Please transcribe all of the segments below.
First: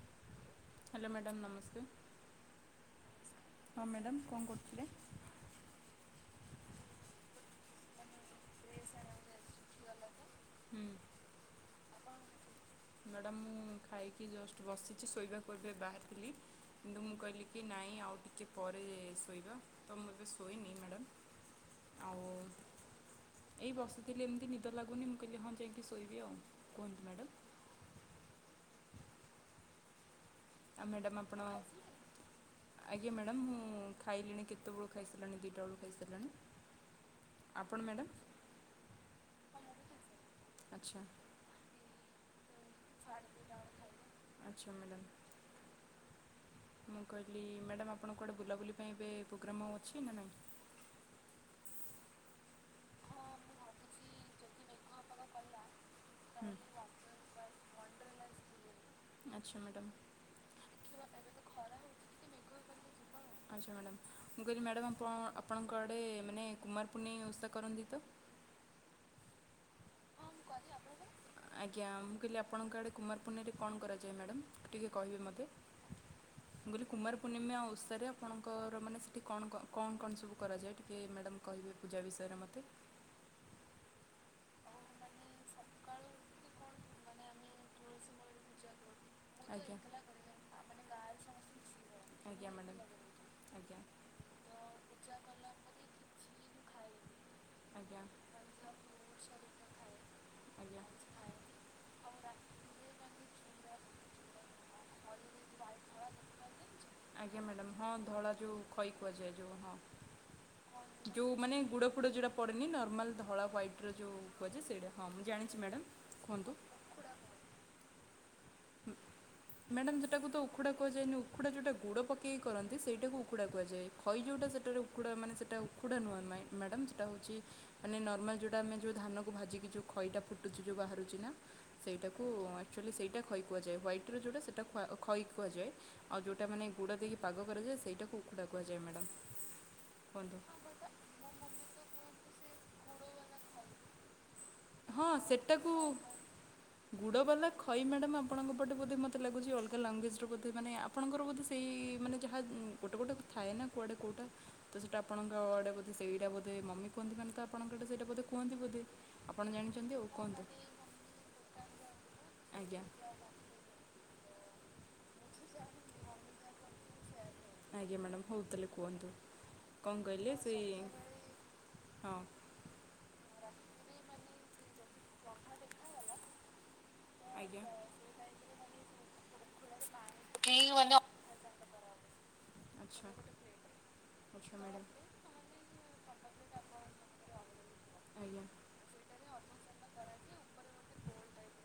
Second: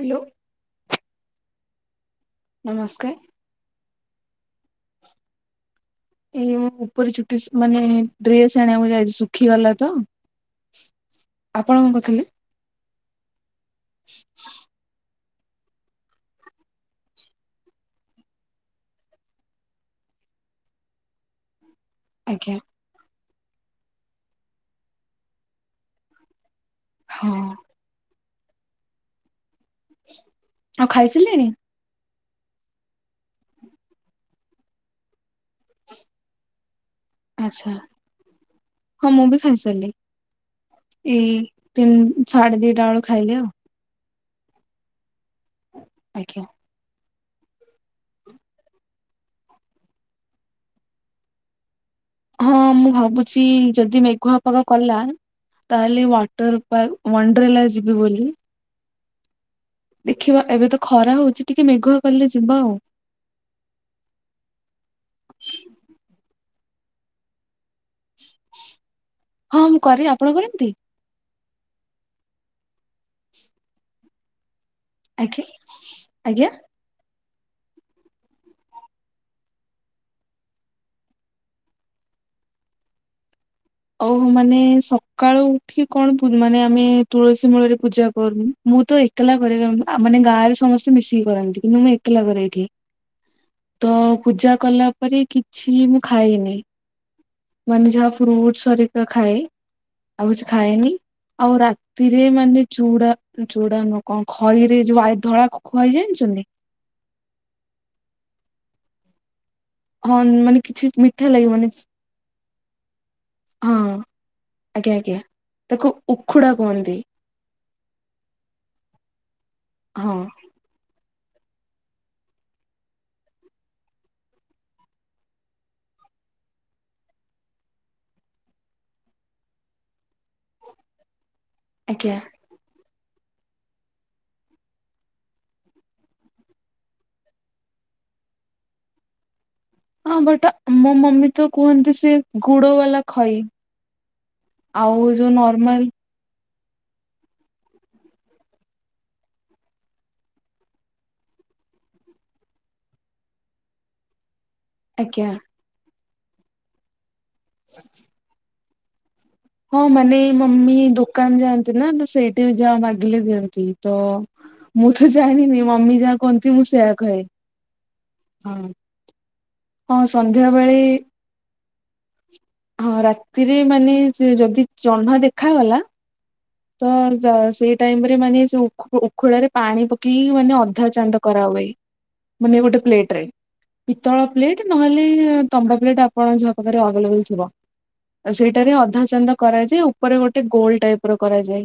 Hello. Hello madam ନମସ୍କାର। ନମସ୍କାର। ହଁ ମ୍ୟାଡ଼ମ କଣ କରୁଥିଲେ? ଏଇ ମୋ ଉପରେ ଚୁଟିସ୍ ମାନେ। ଡ୍ରେସ ଆଣିବାକୁ ଯାଇଛି ଶୁଖିଗଲା ତ? ଆପଣ କଣ କରିଥିଲେ ମ୍ୟାଡମ ମୁଁ ଖାଇକି ଜଷ୍ଟ ବସିଛି ଶୋଇବାକୁ। ଏବେ ବାହାରିଥିଲି କିନ୍ତୁ ମୁଁ କହିଲି କି ନାଇଁ ଆଉ ଟିକଏ ପରେ ଶୋଇବା ତ ମୁଁ ଏବେ ଶୋଇନି ମ୍ୟାଡ଼ମ୍। ଆଜ୍ଞା। ଏଇ ବସିଥିଲି ଏମିତି ନିଦ ଲାଗୁନି ମୁଁ କହିଲି ହଁ ଯାଇକି ଶୋଇବି ଆଉ। କୁହନ୍ତୁ ହଁ ମ୍ୟାଡ଼ମ୍। [inaudible] ଆ ମ୍ୟାଡ଼ମ ଖାଇସାରିଲେଣି ଆପଣ? ଆଜ୍ଞା ମ୍ୟାଡ଼ମ ମୁଁ ଖାଇଲିଣି କେତେବେଳୁ ଖାଇସାରିଲଣି ଦୁଇଟା ବେଳୁ ଖାଇସାରିଲାଣି। ଆଛା ଆପଣ ମ୍ୟାଡ଼ାମ୍ ହଁ ମୁଁ ବି ଖାଇସାରିଲି ଆଚ୍ଛା ଏଇ ତିନ ସାଢେ ଦିଟା ବେଳୁ ଖାଇଲି ଆଉ। ଆଛା ମ୍ୟାଡ଼ାମ୍। ଆଜ୍ଞା। ମୁଁ କହିଲି ମ୍ୟାଡ଼ାମ୍ ଆପଣଙ୍କ ଗୋଟେ ବୁଲାବୁଲି ପାଇଁ ଏବେ ପ୍ରୋଗ୍ରାମ୍ ହେଉ ଅଛି ନା ନାହିଁ। ହଁ ମୁଁ ଭାବୁଛି ଯଦି ମେଘୁଆ ପାାଗ କଲା। ତାହେଲେ ୱାଟର ପକ ୱାଣ୍ଡରେ ଲା ଯିବି ବୋଲି। ଆଚ୍ଛା ମ୍ୟାଡ଼ମ୍ ଦେଖିବା ଏବେ ତ ଖରା ହଉଛି ଟିକେ ମେଘୁଆ କଲେ ଯିବା ଆଉ ଆଚ୍ଛା ମ୍ୟାଡ଼ାମ୍ ମୁଁ କହିଲି ମ୍ୟାଡ଼ମ୍ ଆପଣ ଆପଣଙ୍କ ଆଡ଼େ ମାନେ। କୁମାର ପୁନେଇଁ ଓଷା କରନ୍ତି। ତ? ହଁ ମୁଁ କରେ ଆପଣଙ୍କ କରନ୍ତି। ଆଜ୍ଞା ମୁଁ କହିଲି ଆପଣଙ୍କ ଆଡ଼େ କୁମାରପୁର୍ଣ୍ଣିମାରେ କଣ କରାଯାଏ ମ୍ୟାଡ଼ାମ। ଟିକେ କହିବେ ଆଜ୍ଞା ମୋତେ ଆଜ୍ଞା ମୁଁ କହିଲି କୁମାରପୂ ପୂର୍ଣ୍ଣିମା ଓଷାରେ ଆପଣଙ୍କର ମାନେ ସେଇଠି କଣ କଣ କଣ ସବୁ କରାଯାଏ ଟିକିଏ ମ୍ୟାଡ଼ମ୍ କହିବେ ପୂଜା ବିଷୟରେ ମୋତେ। ଓହୋ ମାନେ ସକାଳୁ ଉଠିକି କଣ ମାନେ ଆମେ ତୁଳସୀ ମୂଳରେ ପୂଜା କରୁନୁ ମୁଁ ତ ଏ। ଏକଲା କରେ ମାନେ ଗାଁ ରେ ସମସ୍ତେ ମିଶିକି କରନ୍ତି କିନ୍ତୁ ମୁଁ ଏକଲା କରେ ଏଠି ଆଜ୍ଞା ତ ପୂଜା କଲା ତା ପରେ କିଛି ମୁଁ ଖାଇନି। ମନ୍ଝା ଆଜ୍ଞା ଫ୍ରୁଟ [unintelligible] ସରିକା ଖାଏ ଆଉ କିଛି ଖାଏନି ଆଜ୍ଞା। ଆଉ ରାତିରେ ମାନେ ଚୁଡା ଚୁଡା ନୁହଁ କଣ ଖଇରେ ଯୋଉ ଧଳା ଖଇ ଜାଣିଛନ୍ତି। ଆଜ୍ଞା ମ୍ୟାଡ଼ାମ୍ ହଁ ଧଳା ଯୋଉ ଖଇ ଖଜା। ହଁ ମାନେ କିଛି ମିଠା ମାନେ ଲାଗିବନି। ଗୁଡ଼ ଫୁଡ଼ ଯୋଉଟା ପଡ଼େନି ନର୍ମାଲ ଧଳା ହଁ ହ୍ୱଵାଇଟ୍ର ଯେଉଁ କୁହାଯାଏ ସେଇଟା ଆଜ୍ଞା ହଁ ଆଜ୍ଞା। ମୁଁ ଜାଣିଛି ମ୍ୟାଡ଼ମ୍ ତାକୁ ଉଖୁଡା କୁହନ୍ତୁ। କୁହନ୍ତି ମ୍ୟାଡାମ ହଁ ସେଟାକୁ ତ ଉକୁଡା କୁହାଯାଏନି। ଉକୁଡ଼ା ଯେଉଁଟା ଗୁଡ଼ ପକେଇ କି କରନ୍ତି ସେଇଟାକୁ ଉଖୁଡ଼ା କୁୁାୁହାଯାଏ ଖଇ ଯେଉଁଟା ସେଟାରେ ଉଖୁଡ଼ା ମାନେ ସେଟା ଉଖୁଡ଼ା ନୁହଁ ମା-ମ୍ୟାଡ଼ାମମ୍ ସେଇଟା ହେଉଛି ମାନେ ନର୍ମାଲ ଯେଉଁଟା ଆମେ ଯେଉଁ ଧାନକୁ ଭାଜିକି ଯେଉଁ ଖଇଟା ଫୁଟୁଛି ଯଉ ବାହାରୁଛି ନା। ଆଜ୍ଞା। ସେଇଟାକୁ ଆଚୁଆଲି ସେଇ। ଖଇ କୁହାଯାଏ ହ୍ୱାଇଟ୍ରରେ ଯେଉଁଟା ସେଇଟା ଖ ଖଇ କୁହାଯାଏ ଆଉ ଯେଉଁଟା ମାନେ ଗୁଡ଼ ଦେଇକି ପାଗ କରାଯାଏ ସେଇଟାକୁ ଉୁଖୁଡ଼ା କୁହାଯାଏ ମ୍ୟାଡ଼ାମ୍। ହଁ ବଟ ମୋ ମମି ତ କୁହନ୍ତି ସେ ଗୁଡ଼ବାଲା ଖଇ। ଆଉ ହଁ ଯଉ ସେଟାକୁ ନର୍ମାଲ ଗୁଡ଼ବାଲା ଖଇ ମ୍ୟାଡ଼ମ୍ ଆପଣଙ୍କ ପଟେଵଧେ ମୋତେ ଲାଗୁଛି ଅଲଗା ଲାଙ୍ଗୁଏଜର ବୋଧେ ମାନେ ଆପଣଙ୍କର ବୋଧେ ସେଇ ମାନେ ଯାହା ଗୋଟେ ଗୋଟେ ଥାଏ ନା କୁଆଡ଼େ କେଉଁଟା। ତ ସେଇଟା ଆଜ୍ଞା ଆପଣଙ୍କ ଆଡେ ସେଇଟା ବଧେ ମମି। ମୁଁ ଭାଵିଲି ତ ଆପଣଙ୍କୁ ସେତ ବୋଧ କୁହନ୍ତିବଧେ। ହଁ ମାନେ ମମି ଦୋକାନ ଯାଆନ୍ତି ନା ସେଇଠି ଯା ଆଜ୍ଞା ମାଗିଲେ ଦିଅନ୍ତି ତ। ମୁଁ ତ ଜାଣିନି ମମି ଯାହା କହନ୍ତି ମୁଁ ସେୟା କହେ ଆଜ୍ଞା ମ୍ୟାଡ଼ାମ୍ ହଉ ହଁ ତାହେଲେ କୁହନ୍ତୁ। କଣ ହଁ କହିଲେ ସନ୍ଧ୍ୟା ସେଇ ବେଳେ ହଁ ହଁ ରାତିରେ ମାନେ ସେ ଯଦି ଚହ୍ନ ଦେଖାଗଲା। ତ ଜ ଆଜ୍ଞା ସେଇ ଟାଇମରେ ମାନେ ସେ ଉ ଖୁ ଉଁ ଖୋଳରେ ପାଣି ପ କି ମାନେ ଅଧା ଚାନ୍ଦ କରା ଉଏ। ମାନେ ଗୋଟେ ଆଚ୍ଛା ପ୍ଲେଟ ରେ ପିତଳ ଆଚ୍ଛା ପ୍ଲେଟ ମ୍ୟାଡ଼ାମ୍ ନହେଲେ ତମ୍ୱା ପ୍ଲେଟ ଆପଣ ଯାହା ପାଖରେ ଆଭେଲେବଲ ଥିବ, ଆଜ୍ଞା ସେଇଟାରେ ଅଧା ଚାନ୍ଦା କରାଯାଏ ଉପରେ ଗୋଟେ ଗୋଲ ଟାଇପ ର କରାଯାଏ,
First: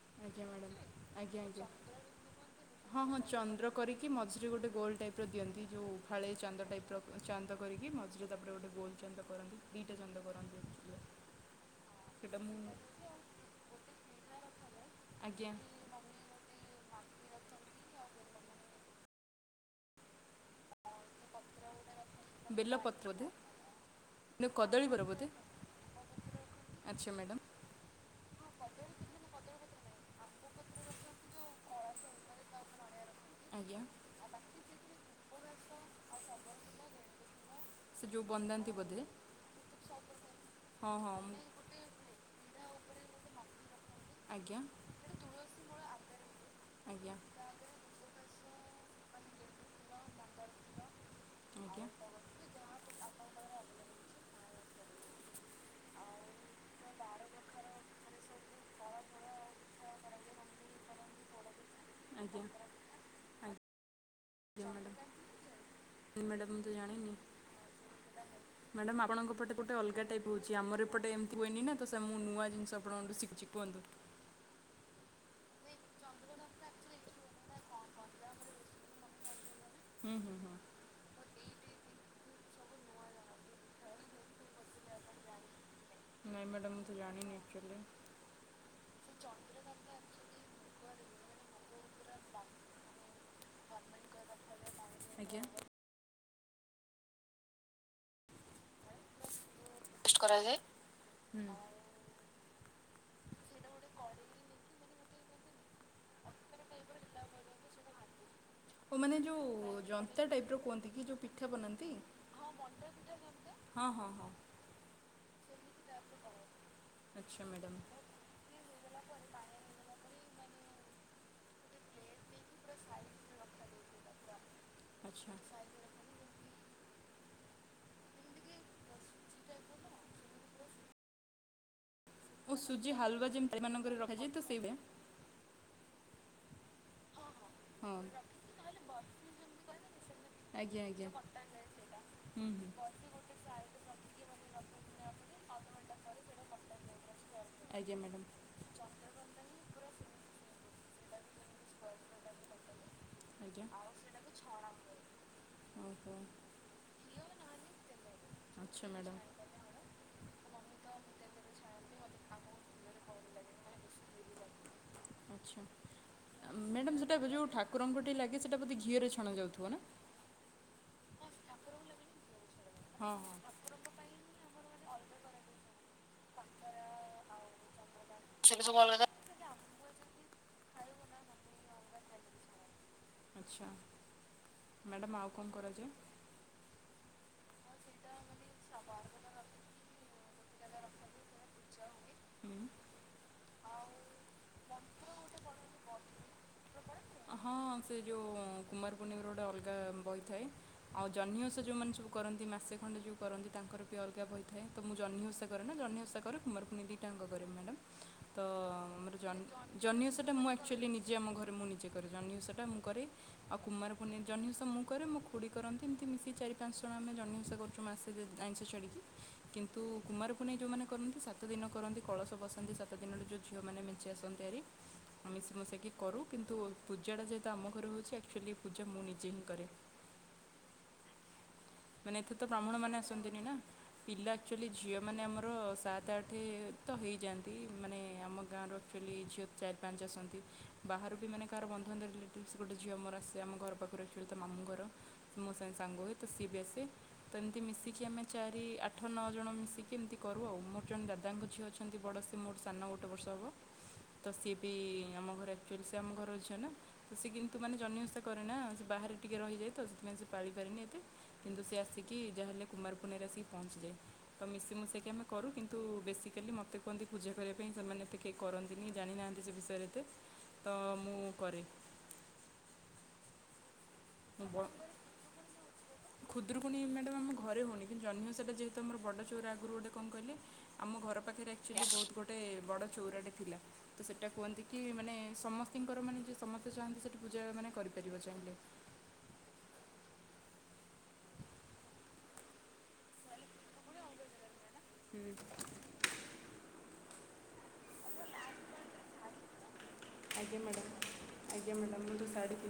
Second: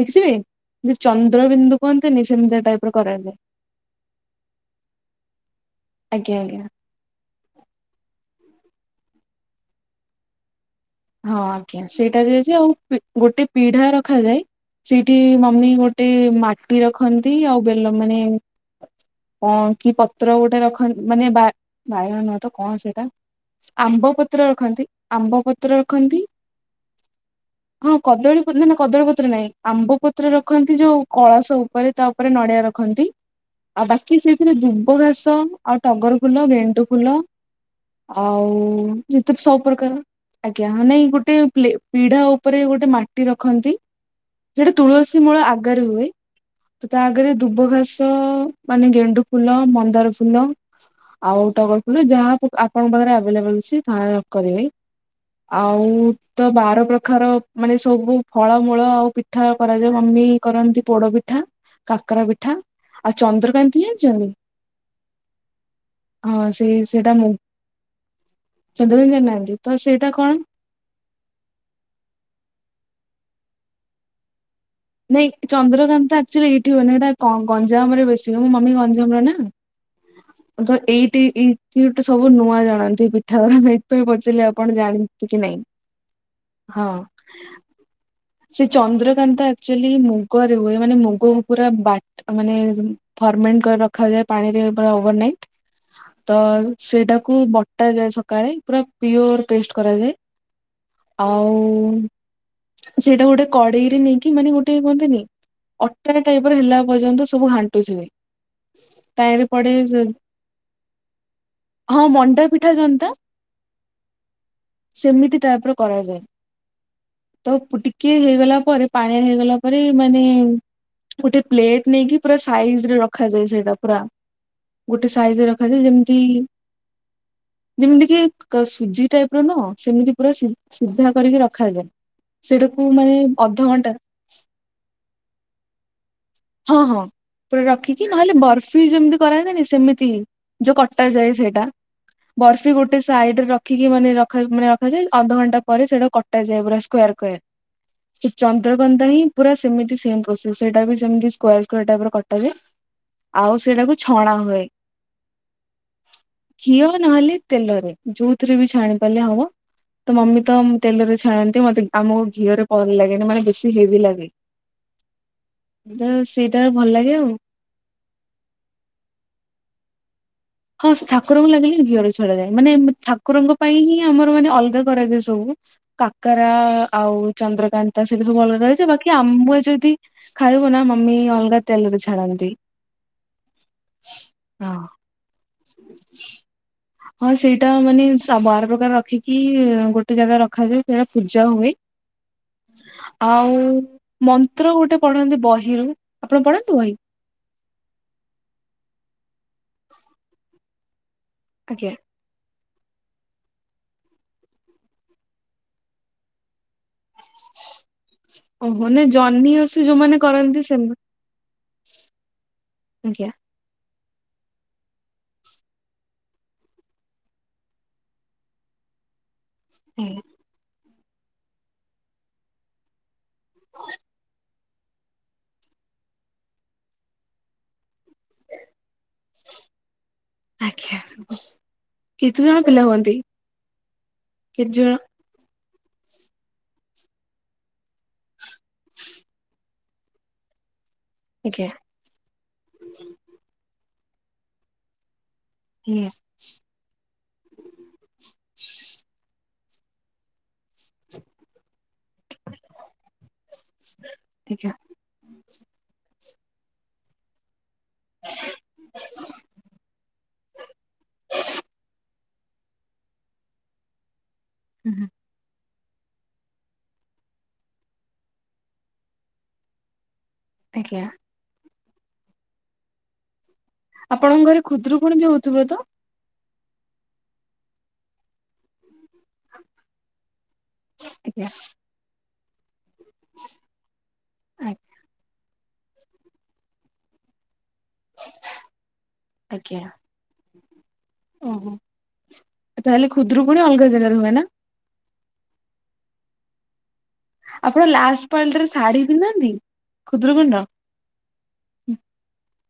ଦେଖି ଥିବେ ଆଜ୍ଞା ମ୍ୟାଡ଼ାମ୍ ଯେ ଆଜ୍ଞା ଚନ୍ଦ୍ର ଆଜ୍ଞା ବିିନ୍ଦୁ କୁହନ୍ତିନି ସେମିତି ଟାଇପ ର ହଁ ହଁ କରାଯାଏ। ର ଦିଅନ୍ତି ଯୋଉ ଫାଳେ ଆଜ୍ଞା ଆଜ୍ଞା ଚାନ୍ଦ ଟାଇପର ଚାନ୍ଦ କରିକି ମଝ ତାପରେ ଗୋଟେ ଗୋଲ ଚାନ୍ଦ କରନ୍ତି, ଦିଇଟା ଚାନ୍ଦ କରନ୍ତି। ହଁ ଆଜ୍ଞା ସେଇଟାରେ ସେଇଟା ଯେଉଁ ମୁଁ ପି ଗୋଟେ ପିଢା ରଖାଯାଏ। ସେଇଠି ଆଜ୍ଞା ମମି ଗୋଟେ ମାଟିର ଖନ୍ତି ଆଉ ବେଲ ମାନେ କଣ କି ପ ତ୍ର ଗୋଟେ ରଖ ମାନେ ବା ବାଇଗଣ ନୁହେଁ ତ କଣ ସେଇଟା ବେଲପତ୍ର ବୋଧେ ଆମ୍ବ ନା ପତ୍ର ରଖନ୍ତି କଦଳୀବର ବୋଧେ ଆମ୍ବ ପତ୍ର ରଖନ୍ତି, ଆଚ୍ଛା ମ୍ୟାଡ଼ାମ୍ ହଁ କଦଳୀ ପ ନା ନା କଦଳୀ ପତ୍ର ନାଇଁ ଆମ୍ବ ପତ୍ର ରଖନ୍ତି ଯୋଉ କଳସ ଉପରେ ତା ଉପରେ ନଡିଆ ରଖନ୍ତି। ଆଜ୍ଞା ଆଉ ବାକି ସେଇଥିରେ ଦୁବ ଘାସ ଆଉ ଟଗର ଫୁଲ, ଗେଣ୍ଡୁ ଫୁଲ ସେ ଯେଉଁ ଆଉ ବନ୍ଦାନ୍ତି ବୋଧେ ଯେତେ ସବ ପ୍ରକାରର ଆଜ୍ଞା ହଁ ନାଇଁ ଗୋଟେ ପ୍ଲେ ପୀଢା ଉପରେ ଗୋ ଗୋଟେ ମାଟି ରଖନ୍ତି। ଆଜ୍ଞା ସେଟା ତୁଳସୀ ମୂଳ ଆଗରେ ହୁଏ ତ ତା ଆଜ୍ଞା ଆଗରେ ଦୁବ ଘାସ। ମାନେ ଗେଣ୍ଡୁ ଫୁଲ, ମନ୍ଦାର ଫୁଲ ଆଉ ଆଜ୍ଞା ଟଗର ଫୁଲ ଯାହା ଆପଣଙ୍କ ପାଖରେ ଆଭେଲେବଲ ଅଛି ତାହା କରିବେ। ଆଉ ତ ବାର ପ୍ରଖାର ମାନେ ସବୁ ଫଳମୂଳ ଆଉ ପିଠା କରାଯାଏ, ମମି କରନ୍ତି, ପୋଡ ପିଠା, ଆଜ୍ଞା କାକରା ଆଜ୍ଞା ପିଠା ଆଉ ଚନ୍ଦ୍ରକାନ୍ତି ଜାଣିଚ ମ୍ୟାଡାମ ମୁଁ ସେଇ ତ ସେଇଟା ଜାଣିନି, ମୁଗ ମ୍ୟାଡାମ ଚନ୍ଦ୍ରକାନ୍ତି ଆପଣଙ୍କ ଜାଣିନାହାନ୍ତି ପଟେ ତ ଗୋଟେ ଅଲଗା। ସେଇଟା କଣ ଟାଇପ ହୋଉଛି ଆମର ଏପଟେ ଏମତି ହୁଏନି ନା ତ ସ ମୁଁ ନୂଆ ଜିନଶ ଆପଣଙ୍କ ଠୁ ଶି ଚିପନ୍ତୁ। ନାଇଁ ଚନ୍ଦ୍ରକାନ୍ତା ଆକ୍ଚୁଆଲି ଏଇଠି ହୁଏନି, ଏଇଟା କ ଗଞ୍ଜାମରେ ବେଶୀ ହ ମୋ ମମି ଗଞ୍ଜାମ ର ନା। ହୁଁ ହୁଁ ହୁଁ ତ ଏଇ ଟି ଇ। କି ଗୋଟେ ସବୁ ନୂଆ ଜାଣନ୍ତି ପିଠାଗୁରା ଏଇଥିପାଇଁ ପଚାରିଲ ଆପଣ ଜାଣନ୍ତି କି ନାଇଁ। ନାଇଁ ମ୍ୟାଡ଼ାମ୍ ମୁଁ ହଁ ତ ଜାଣିନି ଆକ୍ଚୁଆଲି। ସେ ଚନ୍ଦ୍ରକାନ୍ତା। ଆକ୍ଚୁଆଲି ମୁଗରେ ହୁଏ ମାନେ ମୁଗ ପୁରା ବାଟ ମାନେ ଫରମେଣ୍ଟ କରି ରଖାଯାଏ ପାଣିରେ ପୁରା ଓଭର ଆଜ୍ଞା। ନାଇଟ। ତ ସେଇଟାକୁ ବଟାଯାଏ ସକାଳେ ପୁରା ପିଓର। ପେଷ୍ଟ କରାଯାଏ ହୁଁ। ଆଉ। ସେଇଟା ଗୋଟେ କଡେଇରେ ନେଇ ଇ ମାନେ ଗୋଟେ କୁହନ୍ତିନି ଅଟା ଟାଇପର ହେଲା ପର୍ଯ୍ୟନ୍ତ ସବୁ ଘାଣ୍ଟୁ ଥିବେ। ଓ ମାନେ ଯୋଉ ତାରେ ପଡେ ଜନ୍ତା ଟାଇପ୍ ର କୁହନ୍ତି କି ଯୋଉ ପିଠା ବନାନ୍ତି? ହଁ ମଣ୍ଡା ପିଠା ଜନ୍ତା ହଁ ହଁ ହଁ। ସେମିତି ଟାଇପ ର କରାଯାଏ ଆଚ୍ଛା ମ୍ୟାଡ଼ାମ୍ ତ ଟିକେ ହେଇଗଲା ପରେ। ପାଣି ହେଇଗଲା ପରେ ମାନେ ଗୋଟେ ପ୍ଲେଟ୍ ନେଇିକି। ପୁରା ସାଇଜରେ ରଖାଯାଏ ସେଇଟା ପୁରା ଗୋଟେ ଆଚ୍ଛା। ସାଇଜରେ ରଖାଯାଏ ଯେମିତି। ଯେମିତି କି ସୁଜି ଟାଇପ ର ନ ସେମିତି ପୁରା ସି ସିଧା କରିକି ରଖାଯାଏ। ସେଟାକୁ ମାନେ ଅଧଘଣ୍ଟା। ଯାଏ ତ ସେଇଭାଲିଆ। ହଁ ହଁ। ପୁରା ହଁ। ରଖିକି ନହେଲେ ବର୍ଫି ଯେମିତି କରନ୍ତିନୀ ସେମିତି ଯୋଉ ଆଜ୍ଞା ଆଜ୍ଞା। କଟାଯାଏ ସେଇଟା ହୁଁ ହୁଁ। ବର୍ଫି ଗୋଟେ ସାଇଡରେ ରଖିକି ମାନେ ରଖା ମାନେ ରଖାଯାଏ ଅଧଘଣ୍ଟା ପରେ ସେଟା କଟାଯାଏ ପୁରା ସ୍କୋୟାର କାର ଆଜ୍ଞା ମ୍ୟାଡ଼ାମ୍ ଚନ୍ଦ୍ରକନ୍ଧା ହିଁ ପୁରା ସେମିତି ସେମ ପ୍ରୋସେସ ସେଇଟା ବି ସେମିତି। [unintelligible] କଟାଯାଏ ଆଉ ଆଜ୍ଞା ସେଇଟାକୁ ଛଣା ହୁଏ ଓହୋ ଘିଅ ନହେଲେ ତେଲରେ ଯୋଉଥିରେ ବି ଆଚ୍ଛା ଛାଣି ମ୍ୟାଡ଼ାମ୍ ପାରିଲେ ହବ ତ ମମି ତ ତେଲରେ ଛାଣନ୍ତି ମତେ ଆମକୁ ଘିଅରେ ଲାଗେନି ମାନେ ବେଶୀ ହେବି ଲାଗେ। ତ ସେଇଟାରେ ଭଲ ଲାଗେ। ସେଟ ଆଉ। ଯୋଉ ଠାକୁରଙ୍କ ଟେ ଲାଗେ ସେଟା ଘିଅରେ ଛଣା ଯାଉଥିବ ନା। ହଁ ଠାକୁରଙ୍କୁ ଲାଗିଲେ ଘିଅରେ ଛଣାଯାଏ। ମାନେ ହଁ ହଁ। ଠାକୁରଙ୍କ ପାଇଁ ହିଁ ଆମର ମାନେ ଅଲଗା। କରାଯାଏ ସବୁ କାକରା ଆଉ ଚନ୍ଦ୍ରକାନ୍ତ। ତା ସେ ବି ସବୁ ଅଲଗା ହେଛି ବାକ ଆମଁ ଏ ଯଦି। ଯି ଖାଇବୁ ନା ମମି ଅଲଗା ତେଲରେ ଛାଣନ୍ତି। ଆଛା ହଁ। [inaudible] ମ୍ୟାଡ଼ାମ ଆଉ କଣ କରାଯାଏ। [inaudible] ହଁ ସେଇଟା ମାନେ ସୁ ବାର ପ୍ରକାର ରଖିକି ଗୋଟେ ଜାଗାରେ ରଖାଯାଏ। ସେଟା ପୂଜା ହୁଏ। ହୁଁ। [inaudible] ଆଉ ମନ୍ତ୍ର ଗୋଟେ ପଢନ୍ତି ବହିରୁ ଆପଣ ପଢନ୍ତି ବହି। ହଁ ସେ ଯେଉଁ କୁମାର ପୂର୍ଣ୍ଣିମାର ଗୋଟେ ଅଲଗା ବହି ଥାଏ। ଆଉ ଜନ୍ହୀ ଓଷା ଯୋଉ ମାନେ ଆଜ୍ଞା। ସବୁ କରନ୍ତି। ମାସେ ଖଣ୍ଡେ ଯଉ କରନ୍ତି। ତାଙ୍କର ବି ଅଲଗା ବହି ଥାଏ। ତ ମୁଁ ଜହ୍ନି ଓଷା କରେ ନା ଜହ୍ନି ଓଷା କରେ। କୁମାର ପୂର୍ଣ୍ଣିମା ବି ଦି ଟା ଯାଙ୍କ କରେ ମ୍ୟାଡ଼ାମ। ତ ଓହୋ ନାଇଁ ଆମର ଜହ୍ନି ଓଷା ଜହ୍ନି ଯୋଉମାନେ ଓଷାଟା ମୁଁ କରନ୍ତି ଆକଚୁଆଲି ସେମା ନିଜେ ଆମ ଘରେ ନିଜେ କରେ। ଜହ୍ନି ଓଷାଟା କରେ ଆଜ୍ଞା ଆଉ କୁମା ଜହ୍ନି ଓଷା ମୁଁ କରେ ମୋ ଖୁଡି କରନ୍ତି। ଏମିତି ମିଶି ଚାରି ପାଞ୍ଚ ଜଣ ଆମେ ଜ ଜହ୍ନି ଓଷା କରୁଚୁ ମାସେରେ ଆଇଁସ ଛାଡିକି। କିନ୍ତୁ ଆଜ୍ଞା କୁମାର ପୁନେଇ ଯୋଉ ମାନେ କରନ୍ତି ସାତ ଦିନ କରନ୍ତି କଳସ ବସାନ୍ତି। ସାତ ଦିନରେ ଯଉ ଝିଅ ମାନେ ମେଞ୍ଚେ ଆସନ୍ତି ହାରି। ଆମେ ମିଶି ମାସିକି କରୁ। କିନ୍ତୁ ପୂଜା ଟା ଯେହେତୁ ଆମ ଘରେ ହଉଛି। ଆକଚୁଆଲି ପୂଜା ମୁଁ ନିଜେ ହିଁ କରେ। [inaudible] ଆଜ୍ଞା ମାନେ ଏଥେ କେତେ ତ ଜଣ ବ୍ରାହ୍ମଣ ପିଲା ମାନେ ହୁଅନ୍ତି? ଆସନ୍ତିନି ନା। ପିଲା ଆଚୁଆଲି କେତେ ଜଣ ଝିଅ ମାନେ ଆମର ସାତ ଆଠ ତ ହେଇଯାଆନ୍ତି ମାନେ ଆମ ଗାଁର ଆକଚାଲି ଝିଅ ଚାରି ପାଞ୍ଚ ଆସନ୍ତି। ବାହାରୁ ବି ମାନେ କାହାର ଆଜ୍ଞା ବନ୍ଧୁ ବାନ୍ଧବ ରିଲେଟିଭସ ଗୋଟେ ଝିଅ ମୋର ଆସିଚି। ଆମ ଘର ପାଖରେ। ତା ମାମୁଘର। ମୋ ସାଙ୍ଗେ ସାଙ୍ଗ ଆଜ୍ଞା ହୁଏତ ସେ ତ ଏମିତି ମିଶିକି ଆମେ ଚାରି ଆଠ ନଅ ଜଣ ମିଶିକି ଏମିତି କରୁ ଆଉ ମୋର ଜଣେ ଦାଦାଙ୍କ ଝିଅ ଅଛି। ବଡ଼ ସେ ମୋର ସାନ ଗୋଟେ ବର୍ଷ ହେବ। ତ ସିଏ ବି ଆଜ୍ଞା ଆମ ଘର ଆକଚୁଆଲି ଆମ ଘରର ଝି ହେଲା ସେ କେ ତୁ ମାନ ଜହ୍ନି ଓସା କରେ ନା ସେ ବାହାରେ ଟିକେ ରହିଯାଏ ତ। ସେଥିପାଇଁ ସେ ପାଳିପାରନି ଏତେ। ଆସିକି ଯାହେଲେ କୁମାର ପୂର୍ଣ୍ଣିମା ରେ ଆସିକି ପହଞ୍ଚିଯାଏ। ତ ମିଶି ମୁସକି ହୁଁ, ଆମେ କରୁ। କିନ୍ ତ ବେସିକାଲି ମୋତେ କୁହନ୍ତି। ପୂଜା କରିବା ପାଇଁ ସେମାନେ ଏତେ କେହି କରନ୍ତିନି। ଜାଣିନାହାନ୍ତି ସେ ବିଷୟରେ ଏତେ। ତ ଆଗ୳୲। ମୁଁ କରେ ଆପଣଙ୍କ ଘରେ ଖୁଦରୁ କଣ ବି ହଉଥିବ ତ। ଖୁଦୁରୁକୁଣି ମ୍ୟାଡ଼ମ୍ମ ଘରେ ହଉନି। କିନ୍ତୁ ଜହ୍ନି ଓସା ଟା ଯେହେତୁ ଆମର ବଡ଼ଚଉର ଆଗରୁ ଗୋଟେ କଣ କହିଲେ। ଆମ ଘର ଆଜ୍ଞା ପାଖରେ ଆକଚୁଆଲି ବହୁତ ବ ଟେ ବଡ଼ ଚଉରାଟେ ଥିଲା ତ ସେଟା କୁହନ୍ତି ଆ- କି ମାନେ ସମ ବ୍ୟତିଙ୍କରାନେ ଯିଏ ସମସ୍ତେ ଚାହାଁନ୍ତି ସେଇଠି ପୂଜା ମାନେ କରିପାରିବ ଚାହିଁଲେ। ଆଜ୍ଞା ଓହୋ ତାହେଲେ ଖୁଦରୁ ପୁଣି ଅଲଗା ଜାଗାରେ ହୁଏ ନା। ହୁଁ। ଆପଣ ଲାଷ୍ଟ ପାରେ ଶାଢୀ ପିନ୍ଧନ୍ତି। ଖୁଦୁରୁକୁଣୀର? ଆଜ୍ଞା ମ୍ୟାଡ଼ାମ୍ ଆଜ୍ଞା ମ୍ୟାଡ଼ାମ୍ ମୁଁ ତ ଶାଢୀ।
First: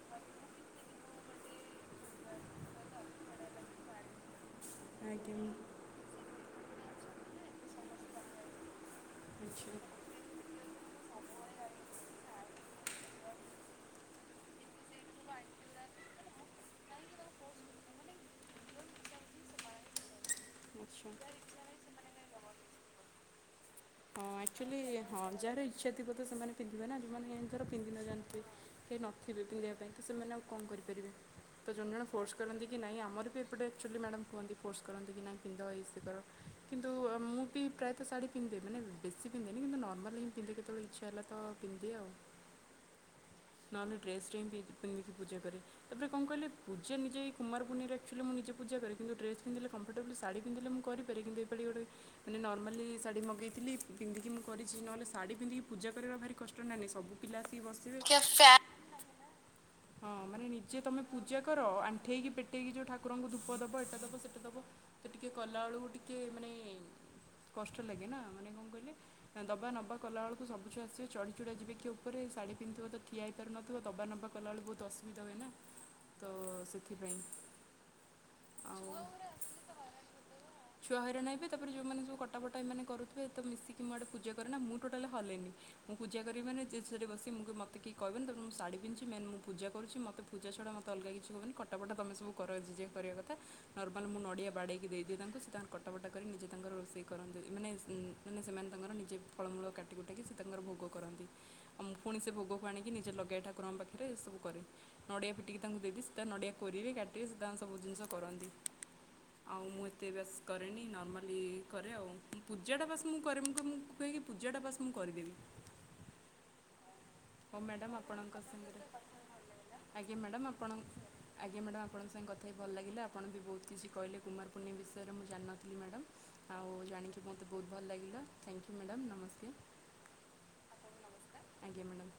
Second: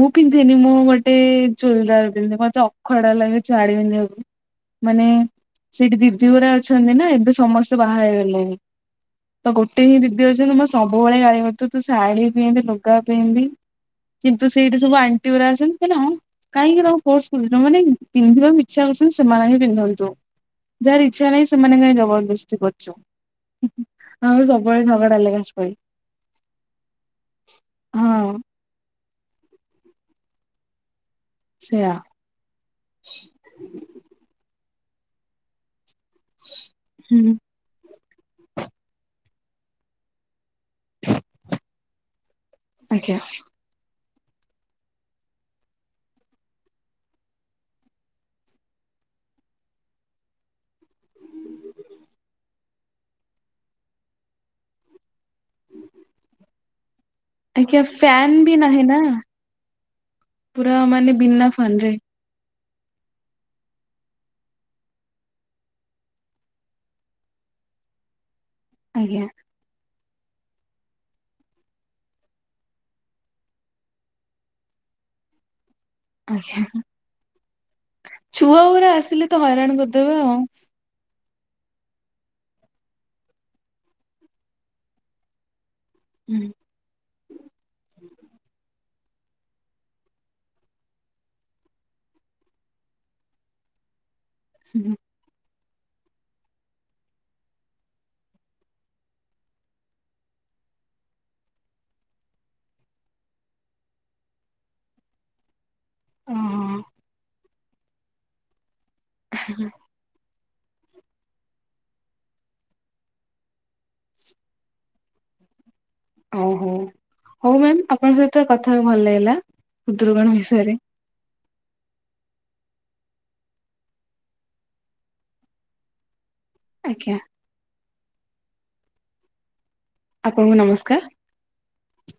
ମୁଁ ପିନ୍ଧେନି ମୁଁ ଗୋଟେ ଚୁଡିଦାର ପିନ୍ଧି ମତେ ଅଖଡା ଲାଗେ ଶାଢ଼ୀ ପିନ୍ଧିବାକୁ ମାନେ ଆଜ୍ଞା ସେଠି ଦିପ ଦିରା ଅ ଅଛନ୍ତି ନା ଏବେ ସମସ୍ତେ ବାହା ହେଇଗଲେଣି। ତ ଗୋଟେ ହିଁ ଦିଦି ଅଛନ୍ତି ନା ସେ ସବୁବେଳେ ଗାଇ ହଉଥିବ ତୁ ଶାଢୀ ପିନ୍ଧୁ ଲୁଗା ପିନ୍ଧି। କିନ୍ତୁ ସେଇଠି ସବୁ ଆଣ୍ଟି ଗୁଡା ଅଛନ୍ତି କ କାହିଁକି ଲ ଫୋର୍ସ କରୁ ମାନେ ପିନ୍ଧିବାକୁ ଇଛା କରୁଛନ୍ତି ସେମାନେ ହି ପିନ୍ଧନ୍ତୁ ଯାହାର ଆଚ୍ଛା ଇଚଛା ନାହିଁ ସେମାନେ କା ଜବରଦସ୍ତି କରୁଛୁ। ଆଚ୍ଛା ହଁ ଆଉ ଆକ୍ଚୁଆଲି ସବୁବେଳେ ଝଗଡା ହଁ ଲାଗେ ଯାହାର ଆସିପାରି ଇଚ୍ଛା ଥିବ ତ ସେମାନେ ପିନ୍ଧିବେ ନା ଯେଉମାନେ ଏିଥର ପିନ୍ଧି ନ ଜାଣି ହଁ। ଥିବେ। ସେ ନଥିବେ ପିନ୍ଧିବା ପାଇଁ ତ ସେମାନେ ଆଉ କ ଣ କରିପାରିବେ। ତ ଜଣେ ସେୟା ଜଣ ଫୋର୍ସ କରନ୍ତି କି ନାଇଁ ଆମର ବି ଏପଟେ ଆକ୍ଚୁଆଲି ମ୍ୟାଡାମ କୁହନ୍ତି। ଫୋର୍ସ କରନ୍ତି କି ନାହିଁ ପିନ୍ଧ ଏ ସେ। କିନ୍ତୁ ହୁଁ ମୁଁ ବି ପ୍ରାୟତଃ ଶାଢ଼ୀ ପିନ୍ଧିଦେବୀ ନାଇକି। ସେମିତି ପିନ୍ଧେନି କିନ୍ତୁ ନର୍ମାଲି ହିଁ ପିନ୍ଧିକି କେତେବେଳେ ଇଛା ହେଲା ତ ପିନ୍ଧିଦିଏ ଆଉ। ଆଜ୍ଞା ନହେଲେ ଡ୍ରେସ୍ ହି ପିନ୍ଧିକି ପୂଜା କରେ ତାପରେ କଣ କହିଲେ ପୂଜା କୁମାର ପୁର୍ଣ୍ଣମିରେ ଆକଚୁଆଲି ମୁଁ ନିଜେ ପୂଜା କରେ କିନ୍ତୁ ଡ୍ରେସ୍ ମୁ ପିନ୍ଧିଲେ କର୍ଣ୍ଣଟେବୁଲ ଶାଢି ପିନ୍ଧିଲେ ମୁଁ କରିପାରେ କିନ୍ତୁ ଏପାଳି ଗୋଟେ ନର୍ମାଲି ଶାଢ଼ୀ ମଗେଇଥିଲି ପନ୍ଧିକି ମୁଁ କରିଛି ନହେଲେ। ଶାଢ଼ୀ ପିନ୍ଧିକି ପୂଜା କରିବା ଟା ଭାରି କ ନା ସବୁ। ପିଲା ଦି ଆଜ୍ଞା ବର୍ଷେ। ଫ୍ୟାନ ବି ନାହିଁ ନା। ହଁ ମାନେ ପୁରା ନିଜେ ତମେ ମାନେ ପୂଜା ବିନା କର ଫ୍ୟାନ ରେ ଆଣ୍ଠେଇକି। ପେଟେଇକି ଯେଉଁ ଠାକୁରଙ୍କୁ ଧୂପ ଦେବ ଏତା ଦବ ସେଟା ଦେବ ତ ଟିକି କଲାବେଳକୁ ଟିକେ ମାନେ କଷ୍ଟ ଲାଗେ ନା। ସେ କଣ କହିଲେ ଆଜ୍ଞା। ଦବା ନବା। କଲାବେଳକୁ ସବୁ ଛୁଆ ଆସିବେ ଚଡି ଚୁଡା ଯିବେ କିଏ ଉପରେ ଶାଢୀ ପିନ୍ଧଥିବ ତ ଠିଆହେଲି ପାରୁ ନଥିବ ଦବା ନବା। କଲା ବେଳେ ବହୁତ ଅସୁବିଧା ହୁଏ ନା। ତ ଆ୍ଞା ସେଥିପାଇଁ ଛୁଆ ଆଉ ଉରା ଆସିଲେ ତ ହଇରାଣ କରିଦେବେ ଆଉ ଛୁଆ ହଇରାଣ ତାପରେ ଝିଅମାନେ ସବୁ କଟା ପଟା ଏମାନେ କରୁଥିବେ। ତ ମିଶିକି ମୁଁ ଆଡେ ପୂଜା କରେ ନା ମୁଁ ଟୋଟାଲି ହଲେନି। ମୁଁ ପୂଜା ହୁଁ କରିବି ଯେ ସେଠରେ ବସିବି ମୁଁ କହିବି ମୋତେ କେହି କହିବନି ତମେ ମୋ ଶାଢୀ। ମେନ୍ ମୁଁ ପଜା କରୁଛି। ମତେ ପୂଜା ଛଡ଼ା ମତେ ଅଲଗା କିଛି କହିବନି କଟାପଟା ତୁମେ ସବୁ କର ଯେ ଯା କରିବା କଥା ମତେ ଖାଲି ନର୍ମାଲ ମୁଁ ନ ନଡ଼ିଆ ବାଡ଼େଇିକି ହୁଁ। ଦେଇଦିଏ ତାଙ୍କୁ ସେ ତାଙ୍କର କଟା କଟ ବଟା କରି ନିଜେ ତାଙ୍କର ରୋଷେଇ କରନ୍ତି। ମାନେ ମାନେ ସେମାନେ ତାଙ୍କର ନିଜେ ଫଳମୂଳ କାଟିି କୁଟାକି ସେ ତାଙ୍କର ଭୋଗ କରନ୍ତି। ଆଉ ମୁଁ ଫୁଣି ସେ ଭୋଗକୁ ଆଣିକି ନିଜେ ଲଗାଇ ଠାକୁରଙ୍କ ପାଖ ରେ ଏସବୁ କରେ ନଡ଼ିଆ ପିଟିକି ତାଙ୍କୁ ଦେବି ସେ ତା ଓହୋ ନଡିଆ କୋରିବେ କାଟିବେ ସେ ତାଙ୍କ ସବୁ ଜିନିଷ କରନ୍ତି। ଆଉ ମୁଁ ଏତେ ବେସ୍ କରେନି ନର୍ମାଲି କରେ ଆଉ ପୂଜାଟା ବାସ୍ ମୁଁ କରେ ମୁଁ କ ମୁଁ କୁହେକି ପୂଜାଟା ବାସ୍ ମୁଁ କରିଦେବି। ଓ ହୋ। ହଉ ମ୍ୟାମ ଆପଣଙ୍କ ସହିତ କଥା ହେବାକୁ ଭଲ ଲାଗିଲା ଆଜ୍ଞା ଖୁଦୁରୁକୁଣୀ ମ୍ୟାଡ଼ାମ୍ ଆପଣ ବିଷୟରେ। ଆଜ୍ଞା ମ୍ୟାଡ଼ାମ୍ ଆପଙ୍କ ସାଙ୍ଗରେ କଥା ହେଇକି ଭଲ ଲାଗିଲା ଆପଣ ବି ବହୁତ କିଛି କହିଲେ କୁମାର ପୂର୍ଣ୍ଣିମା ବିଷୟରେ ମୁଁ ଜାନିନଥିଲି ମ୍ୟାଡ଼ାମ୍। ଆଉ ଆଜ୍ଞା ଜାଣିକି ମତେ ବହୁତ ଭଲ ଲାଗି ଥ୍ୟାଙ୍କ ୟୁ ମ୍ୟାଡ଼ାମ ନମସ୍କାର। ଆପଣଙ୍କୁ ନମସ୍କାର। ଆଜ୍ଞା ମ୍ୟାଡାମ୍।